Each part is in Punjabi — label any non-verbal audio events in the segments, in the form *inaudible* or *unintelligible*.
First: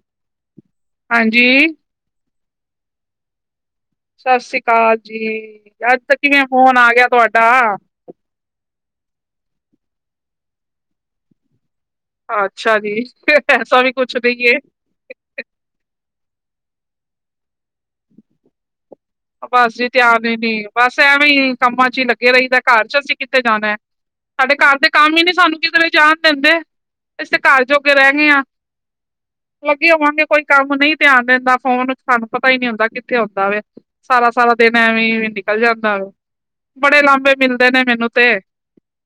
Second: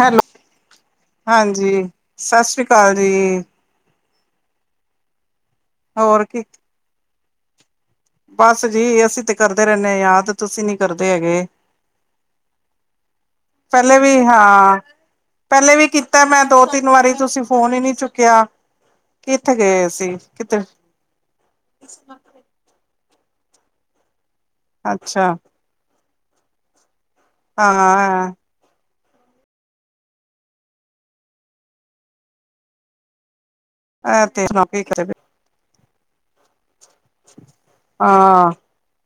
ਹੈਲੋ ਹਾਂਜੀ ਸਤਿ ਸ੍ਰੀ ਅਕਾਲ ਜੀ। ਸਾਸੀ ਕਾਲ ਜੀ। ਅੱਜ ਤ ਹੋਰ ਕੀ ਕਿਵੇਂ ਫੋਨ ਆ ਗਿਆ ਤੁਹਾਡਾ? ਬਸ ਜੀ, ਅਸੀਂ ਤੇ ਕਰਦੇ ਰਹਿੰਨੇ ਆ ਯਾਦ ਤੁਸੀਂ ਨੀ ਕਰਦੇ ਹੈਗੇ। ਅੱਛਾ ਜੀ ਐਸਾ ਪਹਿਲੇ ਕੁਛ ਵੀ ਨਹੀਂ ਏ। ਹਾਂ, ਪਹਿਲੇ ਵੀ ਕੀਤਾ ਮੈਂ ਦੋ ਤਿੰਨ ਵਾਰੀ ਤੁਸੀਂ ਫੋਨ ਈ ਨੀ ਚੁੱਕਿਆ। ਕਿੱਥੇ ਬਸ ਗਏ ਜੀ ਸੀ ਧਿਆਨ ਈ ਨੀ। ਕਿਤੇ ਬਸ, ਐਂਵੀ ਕੰਮਾਂ ਚ ਈ ਲੱਗੇ ਰਹੀਦਾ ਘਰ ਚ ਅਸੀਂ ਕਿੱਥੇ ਜਾਣਾ। ਸਾਡੇ ਘਰ ਦੇ ਕੰਮ ਈ ਅੱਛਾ ਨੀ ਸਾਨੂੰ ਕਿਦਰੇ ਜਾਣ ਦਿੰਦੇ। ਅਸੀ ਘਰ ਜੋਗੇ ਰਹਿ ਗਏ ਹਾਂ ਆ। *inaudible* ਅੱਗੇ ਹੋਵਾਂਗੇ ਕੋਈ ਕੰਮ ਨਹੀਂ ਧਿਆਨ ਦਿੰਦਾ ਫੋਨ ਚ। ਸਾਨੂੰ ਪਤਾ ਹੀ ਨਹੀਂ ਹੁੰਦਾ ਕਿੱਥੇ ਹੁੰਂਦਾ ਵਾ। ਇਹ ਸਾਰਾ, ਤੇ ਸਾਰਾ ਹਾਂ ਦਿਨ ਐਵੇਂ ਨਿਕਲ ਜਾਂਦਾ ਵਾ। ਬੜੇ ਲਾਂਬੇ ਮਿਲਦੇ ਨੇ ਮੈਨੂੰ ਤੇ,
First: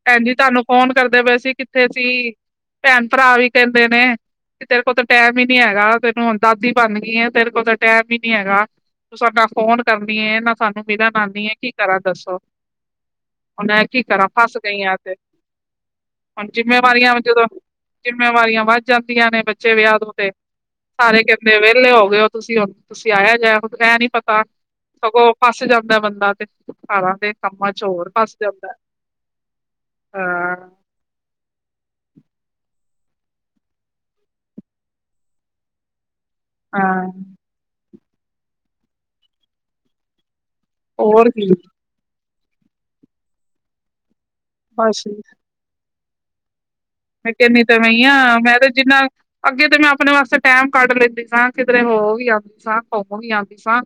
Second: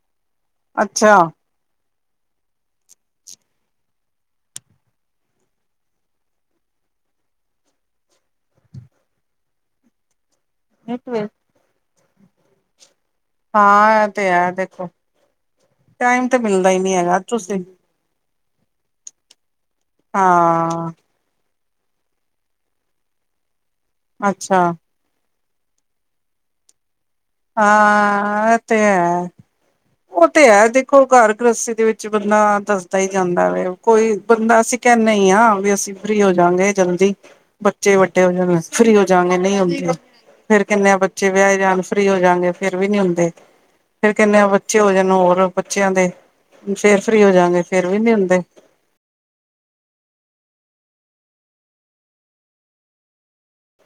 ਭੈਣਜੀ ਤੁਹਾਨੂੰ ਫੋਨ ਅੱਛਾ ਕਰਦੇ ਹਾਂ ਪਏ ਸੀ ਕਿ ਸੀ ਭੈਣ-ਭਰਾ ਵੀ ਕਹਿੰਦੇ ਨੇ ਤੇਰੇ ਕੋਲ ਤਾਂ ਟੈਮ ਈ ਨੀ ਹੈਗਾ, ਤੈਨੂੰ ਦਾਦੀ ਬਨ ਗਈ ਐ। ਤੇਰੇ ਕੋਲ ਤਾਂ ਟੈਮ ਈ ਨੀ ਹੈਗਾ। ਨਾ ਫ਼ੋਨ ਕਰਨੀ ਏ, ਨਾ ਸਾਨੂੰ ਇਹ ਮਿਲਣ ਆਦੀ ਆ ਕੀ ਕਰਾਂ ਦੱਸੋ? ਮੈਂ ਕੀ ਤੇ ਕਰਾਂ? ਹੈ ਫਸ ਗਈ ਦੇਖੋ ਆ ਐ ਤੇ। ਟਾਈਮ ਤੇ ਹੁਨ ਮਿਲਦਾ ਹੀ ਨਹੀਂ ਜਿੰਮੇਵਾਰੀਆਂ ਹੈਗਾ ਵੀ ਜਦੋਂ ਤੁਸੀਂ ਜਿੰਮੇਵਾਰੀਆਂ ਵੱਧ ਜਾਂਦੀਆਂ ਨੇ ਬੱਚੇ ਵਿਆਹ ਵੁਅਹ ਕੇ ਹਾਂ ਸਾਰੇ ਵਿਹਲੇ ਹੋ ਗਏ ਹੋ ਤੁਸੀਂ, ਤੁਸੀਂ ਆਇਆ ਜਾਇ ਹੁਣ ਐ ਨੀ ਪਤਾ ਅੱਛਾ ਸਗੋਂ ਫਸ ਜਾਂਦਾ ਬੰਦਾ ਤੇ ਸਾਰਾ ਦਿਨ ਹਾਂ ਏ ਤੇ ਹੈ। ਓ ਤੇ ਹਾਂ ਹੈ ਦੇਖੋ ਘਰ ਗ੍ਰੇਸਤੀ ਦੇ ਵਿੱਚ ਬੰਦਾ ਧਸਦਾ ਈ ਜਾਂਦਾ ਵ। ਕੋਈ ਬੰਦਾ ਅਸੀਂ ਕਹਿੰਨੇ ਈ ਆ ਵੀ ਅਸੀਂ ਫਰੀ ਹੋਜਾਗੇ ਹਾਂ ਜਲਦੀ ਬੱਚੇ ਵੱਡੇ ਹੋ ਜਾਣ ਫਰੀ ਹੋਜਾ ਗੇ ਨਈ ਹੁੰਦੇ। ਫੇਰ ਕਹਿਨੇ ਬੱਚੇ ਹੋਰ ਕੀ ਵਿਆਹੇ ਜਾਣ ਫ੍ਰਰੀ ਹੋ ਜਾਗੇ, ਫੇਰ ਵੀ ਨੀ ਹੁੰਦੇ ਫੇਰ ਕਹਿਣੇ ਬਚ ਬੱਚੇ ਹੋ ਬਸ ਜਾਣ ਹੋਰ ਬੱਚਿਆਂ ਦੇ ਫੇਰ ਫ੍ਰੀ ਮੈਂ ਕਹਿਣੀ ਤਾਂ ਐਵੇਂ ਈ ਆ ਮੈਂ ਤੇ ਜਿੰਨਾ ਅੱਗੇ ਤੇ ਮੈਂ ਆਪਣੇ ਵਾਸਤੇ ਟੈਮ ਕੱਢ ਲੈਂਦੀ ਸਾਂ। ਕਿਧਰੇ ਹੋ ਵੀ ਆਦੀ ਸਾਂ। ਘੁੰਮ ਵੀ ਆਉਂਦੀ ਸਾਂ।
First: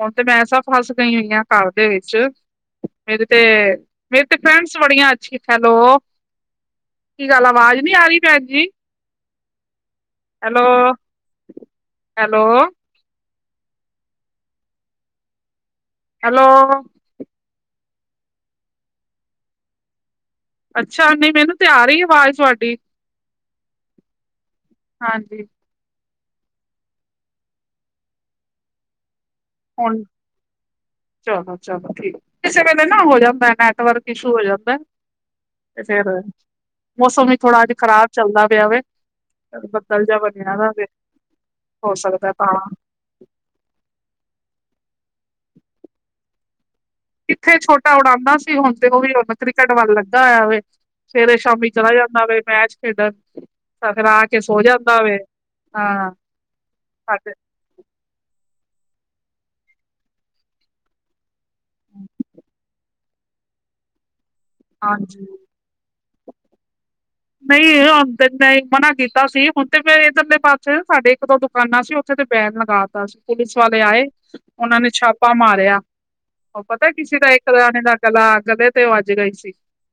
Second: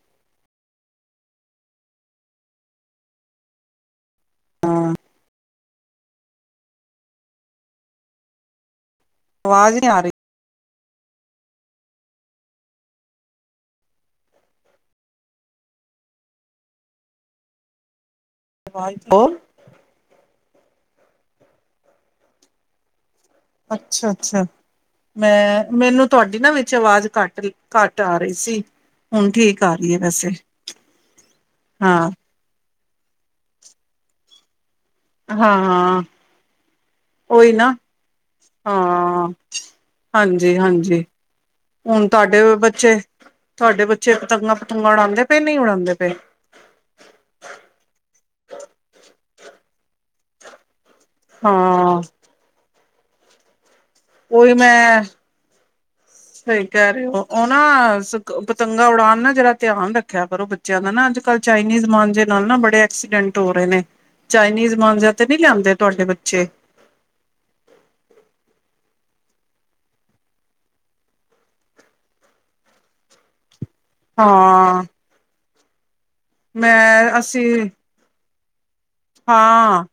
ਹੁਣ ਤੇ ਮੈਂ ਤੇ ਐਸਾ ਫਸ ਗਈ ਹੋਈ ਹਾਂ ਘਰ ਦੇ ਵਿੱਚ ਮੇਰੇ ਤੇ ਮੇਰੀਆਂ ਤੇ ਫਰੈਂਡਸ ਬੜੀਆਂ ਅੱਛੀਆ ਹੈਲੋ? ਕੀ ਗੱਲ ਆਵਾਜ਼ ਨੀ ਆ ਰਈ ਭੈਣ ਜੀ? ਆਵਾਜ਼ ਨੀ ਆ ਰਈ। ਹੈਲੋ-ਹੈਲੋ ਹੈਲੋ *unintelligible* ਅੱਛਾ ਨਈ ਮੈਨੂੰ ਤ ਆ ਰਈ ਆਵਾਜ਼ ਤੁਹਾਡੀ। ਅੱਛਾ, ਅੱਛਾ ਹਾਂਜੀ ਮੈਂ ਮੈਨੂੰ ਤੁਹਾਡੀ ਨਾ ਵਿੱਚ ਆਵਾਜ਼ ਘੱਟ, ਘੱਟ ਆ ਰਹੀ ਸੀ ਹੁਨ ਠੀਕ ਆ ਰਹੀਏ ਹੁਣ ਵੈਸੇ ਚਲੋ ਚਲੋ ਹਾਂ ਠੀਕ ਕਿਸੇ ਵੇਲੇ ਨਾ ਹੋ ਜਾਂਦਾ ਨੈਟਵਰਕ ਇਸ਼ੂ ਹੋ ਜਾਂਦਾ ਐ। ਹਾਂ, ਹਾਂ ਮੌਸਮ ਵੀ ਓਈ ਥੋੜਾ ਨਾ, ਅੱਜ ਖ਼ਰਾਬ ਚੱਲਦਾ ਪਿਆ ਵੇ ਹਾਂ- ਬੱਦਲ ਜਿਹਾ ਬਣਿਆ ਹਾਂਜੀ, ਦਾ ਵੇ, ਹਾਂਜੀ। ਹੋ ਹੁਨ ਸਕਦਾ ਤੁਹਾਡੇ ਤਾਂ ਬੱਚੇ, ਤੁਹਾਡੇ ਬੱਚੇ ਪਤੰਗਾਂ-ਪੁਤੰਗਾਂ ਉਡਾਉਂਦੇ ਪਏ ਨੀ ਉਡਾਉਂਦੇ ਪਏ? ਕਿੱਥੇ ਛੋਟਾ ਉਡਾਦਾ ਸੀ, ਹੁਨ ਤੇ ਉਹ ਵੀ ਹੁਣ ਕ੍ਰਿਕਟ ਵੱਲ ਲੱਗਾ ਹੋਇਆਵੇ ਸਵੇਰੇ ਸ਼ਾਮੀ ਚਲਾ ਹਾਂ ਜਾਂਦਾ ਵ ਮੈਚ ਖੇਡਣ ਫਿਰ ਆ ਕੇ ਓਹੀ ਸੋ ਜਾਂਦਾ ਮੈਂ, ਵੇ। ਹਾਂ ਸਹੀ ਕਹਿ ਰਹੇ ਸਾਡੇ ਓ। ਨਾ ਪਤੰਗਾ ਉਡਾਉਣ ਨਾ ਜਰਾ ਧਿਆਨ ਰੱਖਿਆ ਕਰੋ ਬੱਚਿਆਂ ਦਾ ਨਾ ਅੱਜ-ਕੱਲ੍ਹ ਚਾਈਨੀਜ਼ ਮਾਂਜੇ ਨਾਲ ਨਾ ਬੜੇ ਐਕਸੀਡੈਂਟ ਹੋ ਰਹੇ ਨੇ। ਚਾਈਨੀਜ਼ ਮਾਂਜਾ ਹਾਂਜੀ। ਤੇ ਨੀ ਲਿਆਂਦੇ ਤੁਹਾਡੇ ਬੱਚੇ? ਛੇ ਨਹੀਂਨ ਮਨਾ ਕੀਤਾ ਸੀ ਹੁਣ ਤੇ ਮ ਇੱਧਰਲੇ ਪਾਸੇ ਸਾਡੇ ਇੱਕ ਦੋ ਦੁਕਾਨਾਂ ਸੀ। ਉਥੇ ਤੇ ਬੈਨ ਲਗਾ ਤਾ ਸੀ ਪੁਲਿਸ ਵਾਲੇ ਆਏ ਉਹਨਾਂ ਹਾਂ ਨੇ ਛਾਪਾ ਮਾਰਿਆ। ਉਹ ਪਤਾ ਕਿਸੇ ਮੈਂ ਦਾ ਇੱਕ ਅਸੀਂ ਜਾਣੇ ਦਾ ਗਲਾ ਕਦੇ ਹਾਂ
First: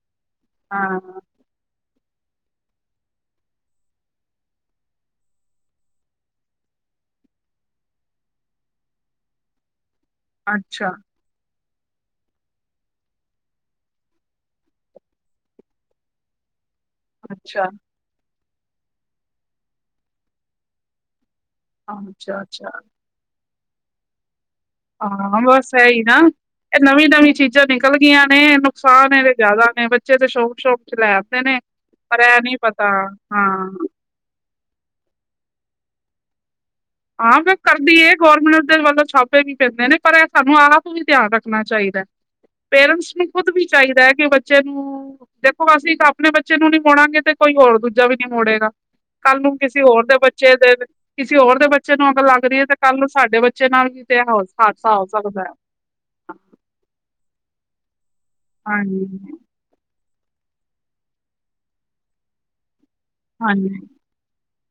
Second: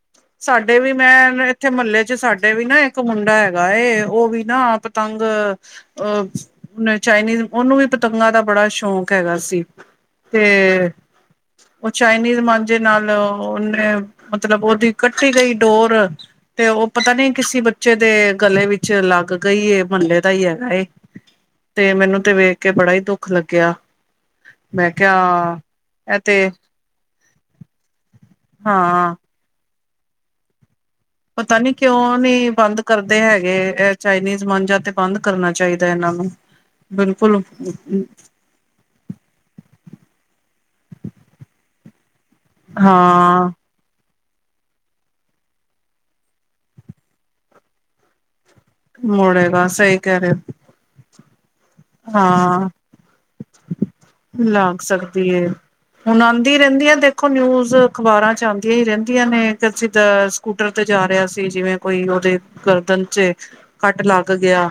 ਸਾਡੇ ਵੀ ਹਾਂ। ਮੈਂ ਇੱਥੇ ਮਹੱਲੇ ਚ ਸਾਡੇ ਵੀ ਨਾ ਇੱਕ ਮੁੰਡਾ ਹੈਗਾ ਏ ਉਹ ਵੀ ਨਾ ਪਤੰਗ ਅਹ ਚਾਈਨੀਜ਼ ਉਹਨੂੰ ਵੀ ਪਤੰਗਾਂ ਦਾ ਬੜਾ ਸ਼ੌਂਕ ਹੈਗਾ ਸੀ। ਅੱਛਾ ਤੇ ਉਹ ਚਾਈਨੀਜ਼ ਮਾਂਝੇ ਨਾਲ ਮਤਲਬ ਉਹਦੀ ਕੱਟੀ ਗਈ ਡੋਰ ਤੇ ਉਹ ਪਤਾ ਨੀ ਕਿਸੇ ਅੱਛਾ ਬੱਚੇ ਦੇ ਗਲੇ ਵਿੱਚ ਲੱਗ ਗਈ ਮਹਲੇ ਦਾ ਹੀ ਹੈਗਾ ਏ ਤੇ ਮੈਨੂੰ ਤੇ ਅੱਛਾ ਵੇਖ ਅੱਛਾ। ਕੇ ਬੜਾ ਹੀ ਦੁੱਖ ਲੱਗਿਆ। ਮੈਂ ਹਾਂ ਕਿਹਾ ਬਸ ਹੈਹੀ ਨਾ ਇਹ ਤੇ ਇਹ ਨਵੀਂ, ਨਵੀਂ ਚੀਜ਼ਾਂ ਨਿਕਲ ਗਈਆਂ ਨੇ ਨੁਕਸਾਨ ਹਾਂ ਇਹਦੇ ਜ਼ਿਆਦਾ ਨੇ ਬੱਚੇ ਤੇ ਸ਼ੋਕ, ਸ਼ੋਕ ਪਤਾ ਨੀ ਕਿਉਂ ਨੀ ਬੰਦ ਕਰਦੇ ਹਾਂ ਹੈਗੇ। ਚਾਈਨੀਜ਼ ਮਾਝਾ ਤੇ ਬੰਦ ਕਰਨਾ ਚਾਹੀਦਾ ਇਹਨਾਂ ਨੂੰ ਹਾਂ ਬਿਲਕੁਲ ਫਿਰ ਕਰਦੀ ਹੈ ਗੌਰਮੈਂਟ ਦੇ ਵੱਲੋਂ ਛਾਪ ਤੇ ਕੀ ਕਰਦੇ ਨੇ ਇਹ ਸਾਨੂੰ ਆਪ ਵੀ ਧਿਆਨ ਰੱਖਣਾ ਚਾਹੀਦਾ ਹੈ ਪੇਰੈਂਟਸ ਨੂੰ ਖੁਦ ਹਾਂ ਵੀ ਚਾਹੀਦਾ ਹੈ ਕਿ ਬੱਚੇ ਨੂੰ ਦੇਖੋ ਅਸੀਂ ਇੱਕ ਆਪਣੇ ਬੱਚੇ ਨੂੰ ਨੀ ਮੋੜਾਂਗੇ ਤੇ ਕੋਈ ਹੋਰ ਦੂਜਾ ਵੀ ਨੀ ਮੋੜੇਗਾ। ਕੱਲ ਨੂੰ ਮੁੜੇਗਾ ਕਿਸੇ ਸਹੀ ਹੋਰ ਦੇ ਕਹਿ ਰਹੇ ਹੋ ਬੱਚੇ ਦੇ ਕਿਸੇ ਹੋਰ ਦੇ ਬੱਚੇ ਨੂੰ ਅਗਰ ਲੱਗ ਰਹੀ ਹੈ ਹਾਂ ਤੇ ਕੱਲ ਨੂੰ ਸਾਡੇ ਬੱਚੇ ਨਾਲ ਵੀ ਤੇ ਲੱਗ ਹਾਦਸਾ ਹੋ ਸਕਦੀ ਸਕਦਾ ਏ। ਹੈ। ਹੁਣ ਆਉਂਦੀ ਰਹਿੰਦੀਆਂ ਦੇਖੋ ਨਿਊਜ਼ ਅਖ਼ਬਾਰਾਂ ਚ ਆਉਂਦੀਆਂ ਹੀ ਹਾਂਜੀ ਰਹਿੰਦੀਆਂ ਨੇ ਅਸੀ ਤਾਂ ਸਕੂਟਰ ਤੇ ਜਾ ਰਿਹਾ ਸੀ ਜਿਵੇਂ ਕੋਈ ਉਹਦੇ ਗਰਦਨ ਚ ਹਾਂਜੀ ਕੱਟ ਲੱਗ ਗਿਆ।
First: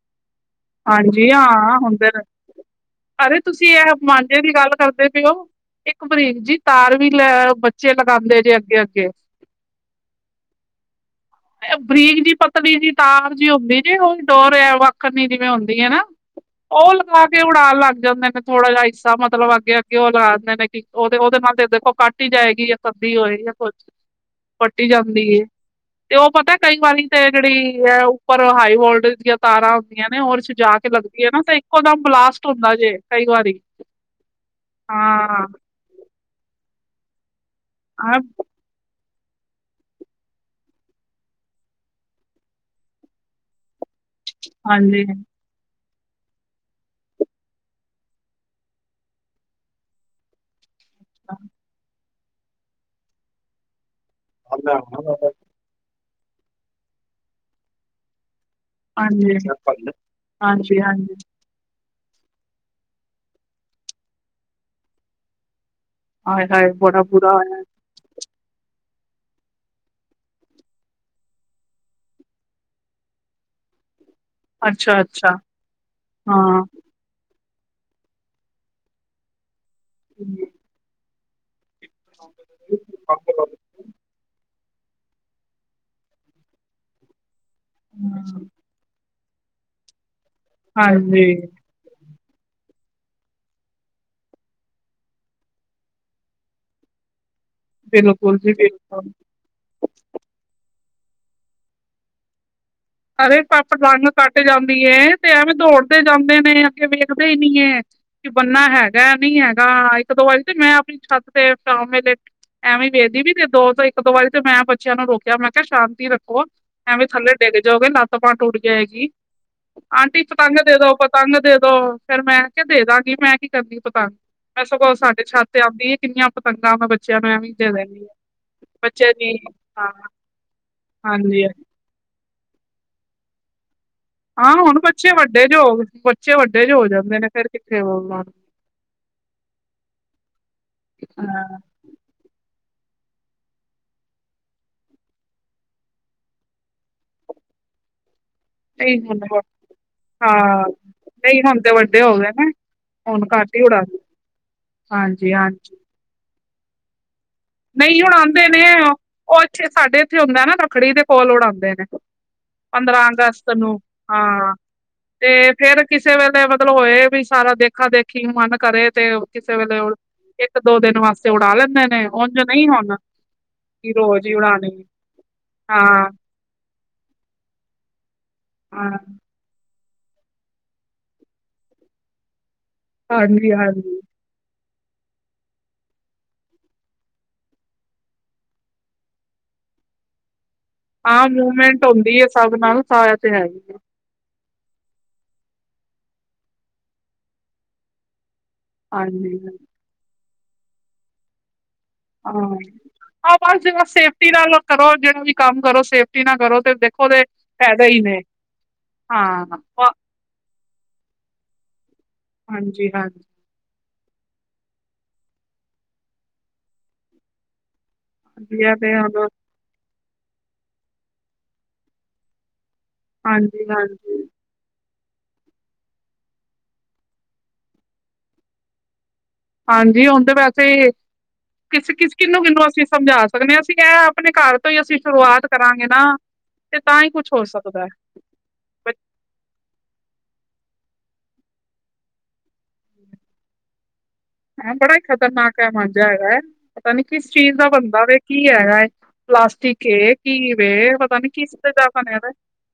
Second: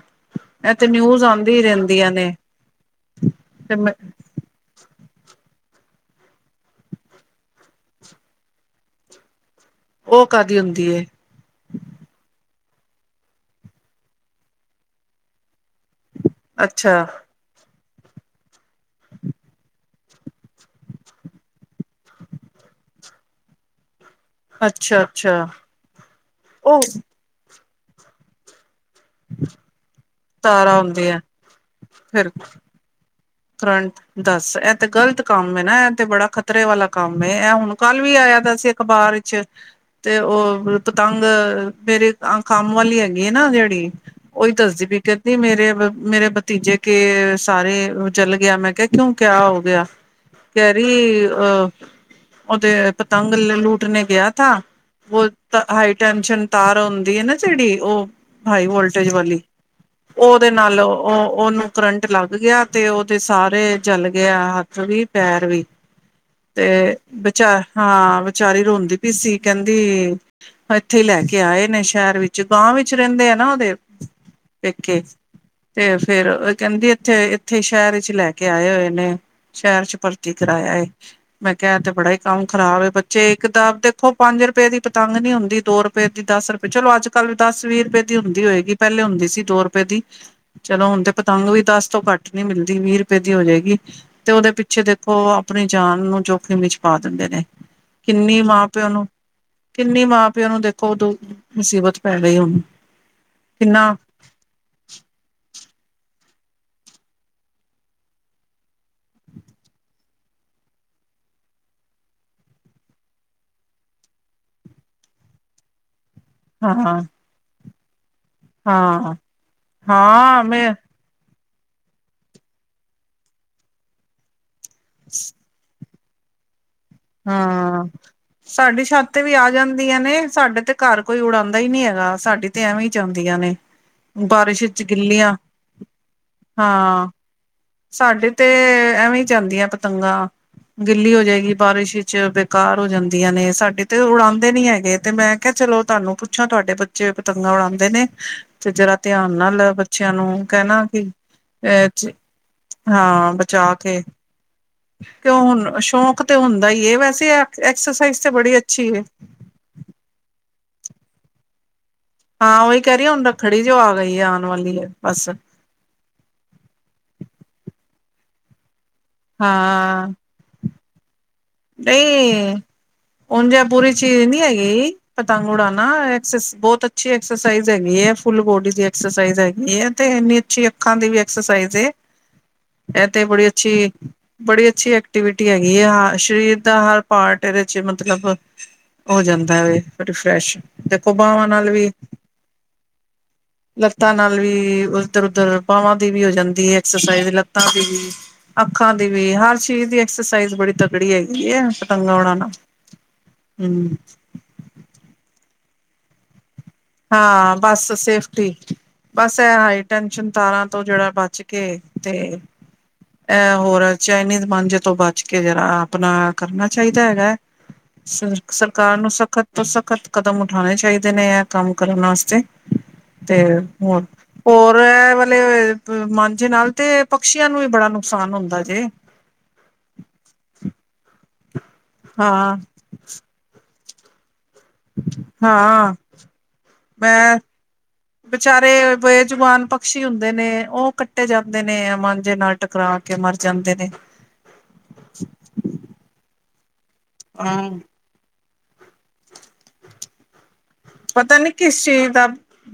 ਇਹ ਤੇ ਨਿਊਜ਼ ਹਾਂਜੀ ਆਂਦੀ ਹੀ ਹਾਂ ਹੁੰਦੇ ਰਹਿੰਦੀਆਂ ਨੇ ਅਰੇ ਤੁਸੀਂ ਤੇ ਇਹ ਮਾਂਝੇ ਦੀ ਗੱਲ ਕਰਦੇ ਪਏਓ ਇੱਕ ਬਰੀਕ ਜੀ ਤਾਰ ਵੀ ਲੈ ਬੱਚੇ ਲਗਾਉਂਦੇ ਜੇ ਅੱਗੇ, ਅੱਗੇ ਉਹ ਕਾਹਦੀ ਹੁੰਦੀ ਏ ਬਰੀਕ ਜੀ ਪਤਲੀ ਜੀ ਤਾਰ ਜਿ ਹੁੰਦੀ ਜੀ ਉਹ ਡੋਰ ਵਾਕਨ ਨੀ ਹੁੰਦੀ ਹੈ ਨਾ ਉਹ ਅੱਛਾ, ਲਗਾ ਕੇ ਤੇ ਉਡਾ ਲੱਗ ਜਾਂਦੇ ਨੇ ਥੋੜਾ ਜਿਹਾ ਹਿੱਸਾ ਮਤਲਬ ਅੱਗੇ, ਅੱਗੇ ਉਹ ਲਗਾ ਦੇਦੇ ਨੇ ਕਿ ਉਹਦੇ, ਉਹਦੇ ਨਾਲ ਤੇ ਦੇਖੋ ਕੱਟ ਹੀ ਜਾਏਗੀ ਆ। ਪੱਬੀ ਹੋਏ *unintelligible* ਹ *unintelligible* ਪੱਟੀ ਜਾਂਦੀ ਤੇ ਉਹ ਪਤਾ ਕਈ ਉਹ ਵਾਰੀ ਜਿਹੜੀ ਹੈ ਉੱਪਰ ਹਾਈ ਵੋਲਟੇਜ ਦੀਆਂ ਤਾਰਾਂ ਹੁੰਦੀ ਹੋਰ ਵਿਚ ਜਾ ਤਾਰਾਂ ਕੇ ਹੁੰਦੀਆਂ ਲੱਗਦੀ ਹੈ ਨਾ ਤੇ ਇੱਕੋਦਮ ਫਿਰ ਬਲਾਸਟ ਹੁੰਦਾ ਜੇ ਕਈ ਵਾਰੀ ਕਰੰਟ ਦੱਸ ਇਹ ਤੇ ਗ਼ਲਤ ਹਾਂ ਕੰਮ ਨਾ ਇਹ ਤੇ ਬੜਾ ਖ਼ਤਰੇ ਵਾਲਾ ਕੰਮ ਇਹ ਹੁਣ ਕੱਲ ਵੀ ਹਾਂ ਆਇਆ ਦਾ ਸੀ ਅਖ਼ਬਾਰ ਚ। ਤੇ ਉਹ ਪਤੰਗ ਮੇਰੇ ਅ ਕੰਮ ਵਾਲੀ ਹੈਗੀ ਆ ਨਾ ਜਿਹੜੀ। ਓਹੀ ਦੱਸਦੀ ਪਈ ਹਾਂਜੀ ਕਹਿੰਦੀ ਮੇਰੇ ਮੇਰੇ ਭਤੀਜੇ ਕੇ ਸਾਰੇ। ਚੱਲ ਗਿਆ ਮੈਂ ਕਿਹਾ ਕਿਉਂ ਕਿਆ ਹੋ ਗਿਆ ਕਹਿ ਰਹੀ ਆਹ। ਉਹਦੇ ਪਤੰਗ ਲੁਟਨੇ ਗਆ ਥਾਂ ਵੋਹ। ਹਾਈ ਟੈਸ਼ਨ ਤਾਰ ਹੁੰਦੀ ਹੈ ਨਾ ਜਿਹੜੀ ਉਹ। ਹਾਈ ਵੋਲਟੇਜ ਹਾਂਜੀ, ਵਾਲੀ ਉਹਦੇ ਹਾਂਜੀ, ਨਾਲ ਉਹ ਹਾਂਜੀ। ਉਹਨੂੰ। ਕਰੰਟ ਲੱਗ ਗਿਆ ਤੇ ਉਹਦੇ ਸਾਰੇ ਜਲ ਗਿਆ ਹੱਥ ਵੀ ਪੈਰ ਵੀ। ਹਾਏ-ਹਾਏ ਤੇ ਬੜਾ ਬੁਰਾ ਹੋਇਆ, ਵਿਚਾਰ ਹਾਂ ਵਿਚਾਰੀ ਰੋਂਦੀ ਪਈ ਸੀ ਕਹਿੰਦੀ। ਇੱਥੇ ਹੀ ਲੈ ਕੇ ਆਏ ਨੇ ਸ਼ਹਿਰ ਵਿੱਚ ਗਾਂਵ ਵਿੱਚ ਰਹਿੰਦੇ ਆ ਨਾ ਉਹਦੇ। ਪੇਕੇ ਅੱਛਾ-ਅੱਛਾ, ਤੇ ਫੇਰ ਉਹ ਹਾਂ। ਕਹਿੰਦੀ ਇੱਥੇ। ਉੱਥੇ ਸ਼ਹਿਰ ਚ ਲੈ ਕੇ ਆਏ ਹੋਏ ਨੇ ਸ਼ਹਿਰ ਚ ਭਰਤੀ ਕਰਾਇਆ ਮੈਂ ਕਿਹਾ ਤੇ। ਬੜਾ ਹੀ ਕੰਮ ਖ਼ਰਾਬ ਏ ਹੂੰ, ਬੱਚੇ ਇੱਕ ਤਾਂ ਆਪਦੇ। ਉੋਹ ਪੰਜ ਰੁਪਏ ਦੀ ਪਤੰਗ ਨੀ ਨਹੀਂ ਹੁੰਦੀ ਦੋ ਰੁਪਏ ਦੀ ਦਸ ਰੁਪਏ ਚਲੋ ਅੱਜ ਕੱਲ ਦਸ ਵੀਹ ਰੁਪਏ ਦੀ ਹੁੰਦੀ ਹੋਏਗੀ। ਪਹਿਲੇ ਹੁੰਦੀ ਸੀ ਦੋ ਰੁਪਏ ਦੀ ਚਲੋ ਹੁਣਦੇ ਹਾਂਜੀ, ਪਤੰਗ ਵੀ ਦਸ ਤੋਂ ਘੱਟ। ਨਹੀਂ ਮਿਲਦੀ ਵੀਹ ਰੁਪਏ ਦੀ ਹੋ ਜਾਏਗੀ। ਤੇ ਉਹਦੇ ਪਿੱਛੇ ਦੇਖੋ, ਆਪਣੀ ਜਾਨ ਨੂੰ ਜੋਖਿਮ ਚ ਪਾ ਦਿੰਦੇ ਨੇ। ਬਿਲਕੁਲ ਕਿੰਨੀ ਜੀ ਮਾਂ ਪਿਓ ਨੂੰ। ਬਿਲਕੁਲ। ਕਿੰਨੀ ਮਾਂ ਪਿਓ ਨੂੰ ਦੇਖੋ, ਉਦੋਂ ਮੁਸੀਬਤ ਪੈ ਗਈ ਹੁਣ। ਅਰੇ ਪੱਪ ਕਿੰਨਾ ਪਤੰਗ ਰੰਗ ਕੱਟ ਜਾਂਦੀ ਤੇ, ਐਵੇਂ ਦੌੜਦੇ ਜਾਂਦੇ ਨੇ ਅੱਗੇ ਵੇਖਦੇ ਹੀ ਨੀ ਹੈ। ਕਿ ਬੰਨਾ ਹੈਗਾ ਨਹੀਂ ਹੈਗਾ, ਇੱਕ ਦੋ ਵਾਰੀ ਤੇ ਮੈਂ ਆਪਣੀ ਛੱਤ ਤੇ ਸ਼ਾਮ ਵੇਲੇ। ਐਵੇਂ ਵੇਖਦੀ ਵੀ ਤੇ ਦੋ ਇੱਕ ਦੋ ਵਾਰੀ ਤੇ ਮੈਂ ਬੱਚਿਆਂ ਨੂੰ ਰੋਕਿਆ ਮੈਂ ਕਿਹਾ ਸ਼ਾਂਤੀ ਰੱਖੋ। ਹੋਰ ਹਾਂ ਐਵੇਂ ਥੱਲੇ ਡਿੱਗ ਜਾਓਗੇ, ਲੱਤ ਬਾਂਹ ਟੁੱਟ ਜਾਏਗੀ ਹਾਂ ਆਂਟੀ ਹਾਂ ਪਤੰਗ ਮੈਂ ਦੇ ਦੋ ਪਰ। ਪਤੰਗ ਦੇ ਦੋ ਫੇਰ ਮੈਂ ਕਿਹਾ ਦੇ ਦਾਂਗੀ, ਮੈਂ ਕੀ ਕਰਨੀ‌ ਦ ਪਤੰਗ ਮੈਂ ਸਗੋਂ ਸਾਡੇ ਛੱਤ। ਤੇ ਆਉਂਦੀ ਏ ਕਿੰਨੀਆਂ ਪਤੰਗਾਂ ਮੈਂ ਬੱਚਿਆਂ ਨੂੰ ਐ ਵੀਂ ਦੇ ਦੇ ਹਾਂ ਦਿੰਦੀ ਹਾ। ਸਾਡੀ ਛੱਤ ਤੇ ਵੀ ਆ ਜਾਂਦੀਆਂ ਨੇ, ਸਾਡੇ ਤੇ ਘਰ ਕੋਈ ਹਾਂਜੀ ਉੜਾਂਦਾ ਹੀ ਨੀ ਹੈਗਾ ਸਾਡੀ। ਤੇ ਐਵੇ ਚਾਹੁੰਦੀਆਂ ਨੇ। ਹਾਂ ਬਾਰਿਸ਼ ਹੁਣ ਵਿੱਚ ਬੱਚੇ ਗਿੱਲੀਆਂ ਵੱਡੇ ਜੋ ਹੋ ਬੱਚੇ ਵੱਡੇ ਜੋ ਹੋ ਹਾਂ ਜਾਂਦੇ ਨੇ ਫੇਰ। ਕਿੱਥੇ ਬੋਲਣਾ ਸਾਡੇ ਤੇ ਐਵੇਂ ਜਾਂਦੀਆਂ ਪਤੰਗਾਂ ਗਿੱਲੀ ਹੋ ਜਾਏਗੀ, ਹਾਂ ਬਾਰਿਸ਼ ਵਿੱਚ। ਬੇਕਾਰ ਹੋ ਜਾਂਦੀਆਂ ਨੇ, ਸਾਡੇ ਤੇ ਉਡਾਉਂਦੇ ਨੀ ਹੈਗੇ, ਤੇ ਮੈਂ ਕਿਹਾ ਚਲੋ ਤੁਹਾਨੂੰ ਪੁੱਛਾਂ ਤੁਹਾਡੇ ਬੱਚੇ। *unintelligible* ਪਤੰਗਾਂ ਉਡਾਉਂਦੇ ਨੇ? ਤੇ ਜਰਾ ਨਹੀਂ ਹੁਣ ਧਿਆਨ ਨਾਲ ਬੱਚਿਆਂ ਨੂੰ ਹਾਂ ਕਹਿਣਾ ਕਿ ਨਹੀਂ ਹੁਣ ਤੇ ਵੱਡੇ ਅਹ। ਹੋ ਗਏ ਨੇ ਹੁਣ ਹਾਂ ਘੱਟ ਹੀ ਬਚਾ ਉਡਾਂਦੇ ਕੇ। ਹਾਂਜੀ ਕਿਉਂ ਹਾਂਜੀ ਹੁਣ ਸ਼ੌਕ ਤੇ ਹੁੰਦਾ ਹੀ ਹੈ, ਵੈਸੇ ਐਕਸਰਸਾਈਜ਼ ਤੇ ਬੜੀ ਅੱਛੀ ਹੈ। ਤੇ ਸਾਡੇ ਇੱਥੇ ਹੁੰਦਾ ਨਾ, ਰੱਖੜੀ ਦੇ ਕੋਲ ਉਡਾਉਂਦੇ ਨੇ। ਹਾਂ ਉਹੀ ਕਹਿ ਰਹੀ ਪੰਦਰਾਂ ਹੁਣ ਅਗਸਤ ਰੱਖੜੀ ਜੋ ਨੂੰ, ਆ ਗਈ ਹੈ ਆਉਣ ਹਾਂ ਵਾਲੀ ਹੈ ਬਸ ਤੇ। ਫੇਰ ਕਿਸੇ ਵੇਲੇ ਮਤਲਬ ਹੋਏ, ਵੀ ਸਾਰਾ ਦੇਖਾ ਦੇਖੀ ਮਨ ਕਰੇ ਤੇ ਕਿਸੇ ਵੇਲੇ। ਹਾਂ ਇੱਕ ਦੋ ਦਿਨ ਵਾਸਤੇ ਉਡਾ ਲੈਂਦੇ ਨੇ। ਉੰਝ ਕੇ ਨਹੀਂ ਹੁਣ ਹੁਣ ਕਿ ਪੂਰੀ ਚੀਜ਼ ਰੋਜ਼ ਹੀ ਨੀ ਉਡਾਣੀ ਹੈਗੀ, ਪਤੰਗ ਉੜਨਾ। ਹਾਂ ਬਹੁਤ ਅੱਛੀ ਐਕਸਰਸਾਈਜ਼ ਹੈਗੀ ਹੈ, ਫੁੱਲ ਬੋਡੀ ਦੀ ਹਾਂ ਐਕਸਰਸਾਈਜ਼ ਹੈਗੀ ਹੈ, ਤੇ ਇੰਨੀ। ਅੱਛੀ, ਅੱਖਾਂ ਦੀ ਵੀ ਐਕਸਰਸਾਈਜ਼ ਇਹ ਤੇ ਬੜੀ ਹਾਂਜੀ ਅੱਛੀ। ਹਾਂਜੀ ਬੜੀ ਅੱਛੀ ਐਕਟੀਵਿਟੀ ਹੈਗੀ ਆ। ਸਰੀਰ ਦਾ ਹਰ ਪਾਰਟ ਇਹਦੇ ਚ ਮਤਲਬ ਹੋ ਜਾਂਦਾ ਵੇ ਰਿਫਰੈਸ਼। ਦੇਖੋ ਆ ਬਾਹਵਾਂ ਨਾਲ ਮੂਵਮੈਂਟ ਵੀ ਹੁੰਦੀ ਹੈ, ਸਭ ਨਾਲ ਸਾਇਆ ਤੇ ਹੈਗੀ। ਲੱਤਾਂ ਨਾਲ ਵੀ ਉਧਰ ਉਧਰ ਬਾਵਾਂ ਦੀ ਵੀ ਹੋ ਜਾਂਦੀ ਐਕਸਰਸਾਈਜ਼ ਲੱਤਾਂ ਦੀ ਵੀ। ਅੱਖਾਂ ਦੀ ਵੀ ਹਾਂਜੀ ਹਰ ਚੀਜ਼ ਦੀ ਐਕਸਰਸਾਈਜ਼ ਬੜੀ ਤਕੜੀ ਹੈਗੀ ਆ। ਹਾਂ ਆਹ ਬਸ ਜਰਾ ਸੇਫਟੀ ਨਾਲ ਕਰੋ, ਜਿਹੜਾ ਵੀ ਕੰਮ ਕਰੋ ਸੇਫਟੀ ਨਾਲ ਕਰੋ ਤੇ। ਦੇਖੋ ਤੇ ਹਾਂ ਫਾਇਦਾ ਬਸ ਹੀ ਨੇ ਸੇਫਟੀ ਬਸ ਹਾਂ ਇਹ ਹਾਈ ਟੈਸ਼ਨ ਤਾਰਾਂ ਤੋਂ ਜਿਹੜਾ ਬਚ। ਬੱਚ ਕੇ ਤੇ। ਹਾਂਜੀ, ਹਾਂਜੀ। ਇਹ ਹੋਰ ਚਾਈਨੀਜ਼ ਮਾਂਜੇ ਤੋਂ ਬਚ ਕੇ ਜਿਹੜਾ ਆਪਣਾ ਕਰਨਾ ਚਾਹੀਦਾ ਹੈਗਾ? ਸਰ ਵਧੀਆ ਤੇ ਸਰਕਾਰ ਨੂੰ ਹੁਣ ਸਖਤ ਤੋਂ ਸਖ਼ਤ ਕਦਮ ਉਠਾਉਣੇ ਚਾਹੀਦੇ ਨੇ ਹੈ? ਕੰਮ ਕਰਨ ਵਾਸਤੇ ਤੇ ਹਾਂਜੀ ਹੋਰ ਹਾਂਜੀ ਹੋਰ ਇਹ ਵਾਲੇ ਮਾਂਝੇ ਨਾਲ ਤੇ ਪਕਸ਼ੀਆਂ ਨੂੰ ਵੀ ਬੜਾ ਨੁਕਸਾਨ ਹੁੰਦਾ ਜੇ। ਹਾਂਜੀ ਹੁਣ ਤੇ ਵੈਸੇ ਕਿਸ-ਕਿਸ, ਹਾਂ ਕਿਹਨੂੰ-ਕਿਹਨੂੰ ਅਸੀਂ ਸਮਝਾ ਸਕਦੇ ਹਾਂ, ਅਸੀਂ ਕਹਿ ਆਪਣੇ ਘਰ ਤੋਂ ਹੀ ਅਸੀਂ ਸ਼ੁਰੂਆਤ ਕਰਾਂਗੇ ਹਾਂ ਨਾ ਤੇ ਤਾਂ ਹੀ ਕੁਛ ਮੈਂ ਹੋ ਸਕਦਾ। ਵਿਚਾਰੇ ਬ ਬੇਜੁਬਾਨ ਪਕਸ਼ੀ ਹੁੰਦੇ ਨੇ, ਉਹ ਕੱਟੇ ਜਾਂਦੇ ਨੇ ਮਾਂਜੇ ਨਾਲ। ਟਕਰਾ ਕੇ ਮਰ ਜਾਂਦੇ ਨੇ। ਹਾਂ ਬੜਾ ਹੀ ਖਤਰਨਾਕ ਇਹ ਮਾਂਝਾ ਹੈਗਾ ਹੈ, ਪਤਾ ਨੀ ਕਿਸ ਚੀਜ਼ ਦਾ ਹਾਂ ਬੰਦਾ ਵਖ? ਕੀ ਹੈਗਾ, ਪਲਾਸਟਿਕ ਏ ਘੀਵੇ ਪਤਾ ਨੀ ਕਿਸ ਚੀਜ਼ ਦਾ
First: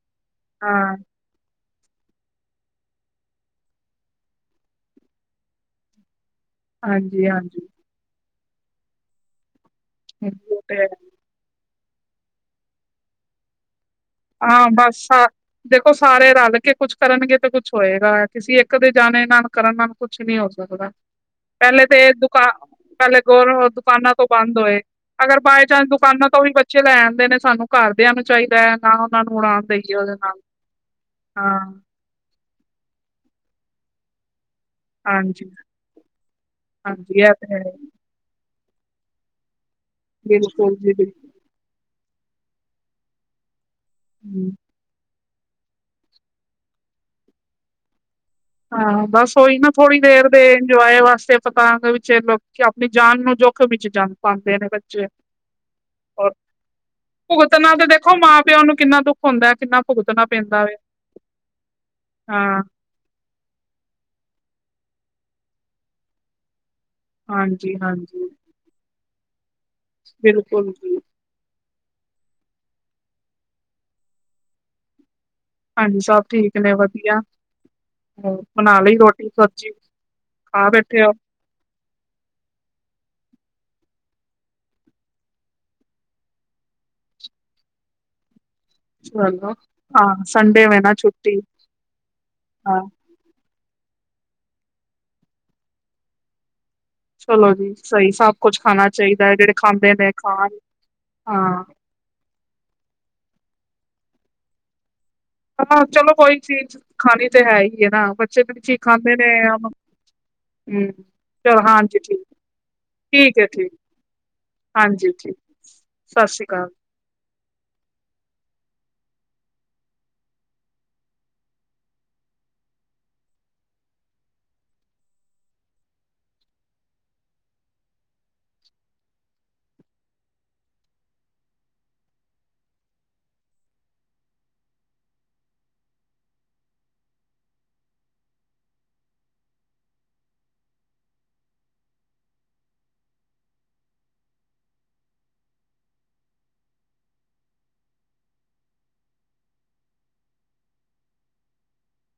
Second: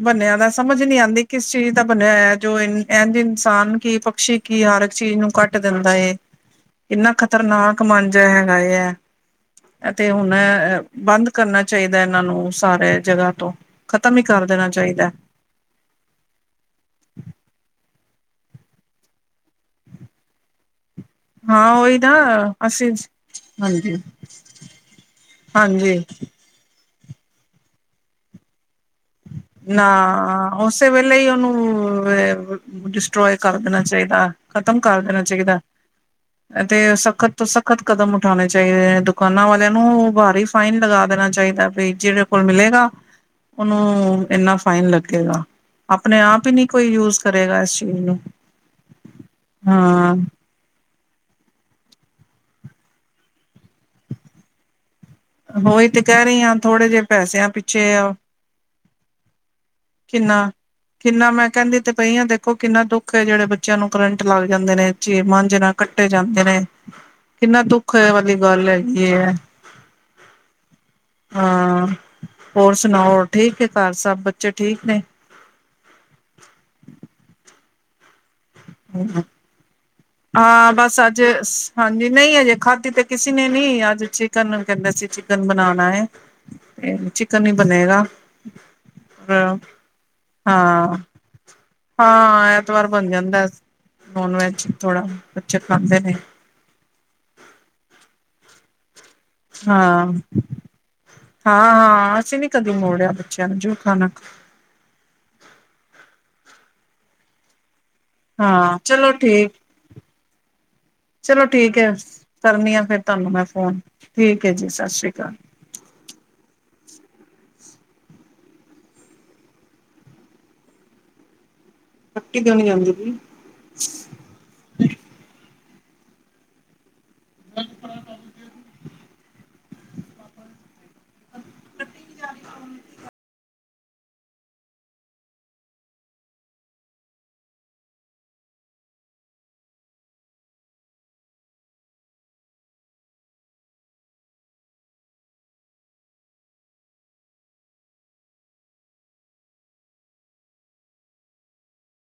ਬੰਨਿਆਂ ਦਾ, ਸਮਝ ਹਾਂ ਨੀ ਆਉਂਦੀ। ਕਿਸ ਚੀਜ਼ ਦਾ ਬਣਿਆ ਹੈ, ਜੋ ਇ ਇਝ ਇਨਸਾਨ ਕੀ ਪਕਸ਼ੀ ਕੀ ਹਰ ਇੱਕ ਚੀਜ਼ ਨੂੰ ਕਟ ਦਿੰਦਾ ਹੈ। *unintelligible* ਇੰਨਾ ਹਾਂਜੀ ਹਾਂਜੀ ਖ਼ਤਰਨਾਕ ਮੰਜਾ ਹੈਗਾ ਆ ਅਤੇ ਹੁਣ ਹਾਂਜੀ, ਉਹ ਤੇ ਹੈ ਬੰਦ ਕਰਨਾ ਚਾਹੀਦਾ, ਇਹਨਾਂ ਨੂੰ ਸਾਰੇ ਜਗ੍ਹਾ ਤੋਂ ਖਤਮ ਹੀ ਕਰ ਹਾਂ ਦੇਣਾ ਬਸ ਚਾਹੀਦਾ। ਦੇਖੋ ਸਾਰੇ ਰਲ ਕੇ ਕੁਛ ਕਰਨਗੇ ਤੇ ਕੁੱਛ ਹੋਏਗਾ। ਕਿਸੇ ਇੱਕ ਦੇ ਜਾਣੇ ਨਾਲ ਕਰਨ ਨਾਲ ਕੁਛ ਨੀ ਹੋ ਸਕਦਾ। ਹਾਂ ਪਹਿਲੇ ਉਹੀ ਨਾ ਤੇ ਦੁਕਾਨ ਅਸੀਂ ਪਹਿਲੇ ਗ ਹਾਂਜੀ ਦੁਕਾਨਾਂ ਤੋਂ ਬੰਦ ਹੋਏ। ਅਗਰ ਬਾਏ ਚਾਂਸ ਹਾਂਜੀ ਦੁਕਾਨਾਂ ਤੋਂ ਵੀ ਬੱਚੇ ਲੈਣਦੇ ਨੇ, ਸਾਨੂੰ ਘਰਦਿਆਂ ਨੂੰ ਚਾਹੀਦਾ ਹੈ ਨਾ। ਉਹਨਾਂ ਨੂੰ ਉਡਾਣ ਨਾ, ਦੇਈਏ ਉਹਦੇ ਨਾਲ। ਉਸੇ ਵੇਲੇ ਹੀ ਉਹਨੂੰ, ਹਾਂ ਡਿਸਟ੍ਰੋਏ ਕਰ ਦੇਣਾ ਚਾਹੀਦਾ। ਖ਼ਤਮ ਕਰ ਦੇਣਾ ਹਾਂਜੀ ਚਾਹੀਦਾ। ਤੇ ਹਾਂਜੀ ਸਖਤ ਇਹ ਤੋਂ ਤੇ ਹੈ ਸਖਤ ਕਦਮ ਉਠਾਉਣੇ ਚਾਹੀਦੇ ਨੇ। ਦੁਕਾਨਾਂ ਵਾਲਿਆਂ ਨੂੰ ਭਾਰੀ ਬਿਲਕੁਲ ਫਾਈਨ ਜੀ ਲਗਾ ਦੇਣਾ ਚਾਹੀਦਾ। ਬ ਜਿੜੇ ਫਲ ਮਿਲੇਗਾ। ਉਹਨੂੰ। ਬਿਲਕੁਲ। ਫਾਈਨ ਲੱਗੇਗਾ। ਆਪਣੇ ਆਪ ਹੀ ਨਹੀਂ ਕੋਈ ਯੂਜ ਕਰੇਗਾ ਇਸ ਚੀਜ਼ ਨੂੰ। ਹਾਂ। ਬਸ ਉਹੀ ਨਾ ਥੋੜ੍ਹੀ ਹਾਂ ਦੇਰ ਦੇ ਇੰਜੋਏ ਵਾਸਤੇ ਤਾਂ ਦੇ ਵਿੱਚ ਲੋਕ ਆਪਣੀ ਜਾਨ ਨੂੰ ਜੋਖਮ ਵਿੱਚ ਜਾ ਪਾਉਂਦੇ ਨੇ ਬੱਚੇ। ਉਹੀ ਤੇ ਕਹਿ ਰੋ ਰਹੀ ਹਾਂ ਥੋੜੇ ਜਿਹੇ ਪੈਸਿਆਂ ਭੁਗਤਣਾ ਪਿੱਛੇ ਤੇ ਦੇਖੋ ਮਾਂ- ਪਿਓ ਨੂੰ ਕਿੰਨਾ ਦੁੱਖ ਹੁੰਦਾ ਕਿੰਨਾ। ਭੁਗਤਣਾ ਕਿੰਨਾ। ਪੈਂਦਾ ਵੇ। ਕਿੰਨਾ ਮੈਂ ਕਹਿੰਦੀ ਤੇ ਪਈ ਹਾਂ ਦੇਖੋ ਕਿੰਨਾ ਦੁੱਖ ਜਿਹੜੇ ਬੱਚਿਆਂ ਨੂੰ ਕਰੰਟ ਲੱਗ ਜਾਂਦੇ ਨੇ। ਚੀ ਮਾਂਜੇ ਨਾਲ ਕੱਟੇ ਜਾਂਦੇ ਨੇ। ਕਿੰਨਾ ਹਾਂਜੀ ਦੁੱਖ ਹਾਂਜੀ ਵਾਲੀ ਗੱਲ ਹੈਗੀ ਇਹ ਹੈ। ਬਿਲਕੁਲ ਜੀ। ਹਾਂ, ਹੋਰ ਸੁਣਾਓ ਹੋਰ ਠੀਕ ਹੈ। ਘਰ ਸਭ ਬੱਚੇ ਠੀਕ ਨੇ? ਹਾਂਜੀ। ਸਭ ਠੀਕ ਨੇ ਵਧੀਆ। ਹਮ। ਬਣਾ ਲਈ ਰੋਟੀ, ਸਬਜ਼ੀ ਖਾ ਬੈਠੇਿਆ ਉ? ਦਸ। ਹਾਂਜੀ। ਨਹੀਂ ਅਜੇ ਖਾਦੀ ਤੇ ਕਿਸੇ ਨੇ ਨੀ। ਅੱਜ ਚਿਕਨ ਕਹਿੰਦੇ ਸੀ। ਚਿਕਨ ਬਣਾਉਣਾ ਹੈ। ਚਿਕਨ ਹੀ ਬਣੇਗਾ। ਚਲੋ ਹਾਂ, ਸੰਡੇ ਵ ਨਾ ਛੁੱਟੀ। ਹਾਂ। ਹਾਂ ਐਤਵਾਰ ਬਣ ਜਾਂਦਾ ਨੋਨ ਵੈਜ ਥੋੜਾ ਬੱਚੇ ਖਾਂਦੇ ਨੇ। ਚਲੋ ਜੀ, ਸਹੀ ਸਭ ਕੁਛ ਖਾਣਾ ਚਾਹੀਦਾ। ਜਿਹੜੇ ਖਾਂਦੇ ਹਾਂ ਨੇ ਖਾਣ ਹਾਂ। ਕਦੋਂ ਮੋੜਿਆ ਬੱਚਿਆਂ ਨੂੰ ਜੋ ਖਾਣਾ ਖਾਓ। ਹਾਂ, ਚਲੋ ਕੋਈ ਚੀਜ਼ ਖਾਣੀ ਤੇ ਹੈ ਹੀ ਹੈ ਨਾ ਬੱਚੇ ਜੇਹੜੀ ਚੀਜ਼ ਹਾਂ ਚਲੋ ਖਾਂਦੇ ਨੇ। ਠੀਕ ਹਮ। ਚਲੋ ਠੀਕ ਹੈ। ਕਰਨੀ ਆ ਫੇਰ ਤੁਹਾਨੂੰ ਠੀਕ ਮੈਂ ਹੈ ਠੀਕ ਫੋਨ ਠੀਕ ਹੈ। ਜੀ ਸਤਿ ਸ਼੍ਰੀ ਹਾਂਜੀ ਅਕਾਲ। ਠੀਕ ਸਤਿ ਸ੍ਰੀ ਅਕਾਲ। ਪੱਕ ਕਿਣੀ ਜਾਂਦੀ ਪਾਈ। ਕੱ ਵੀ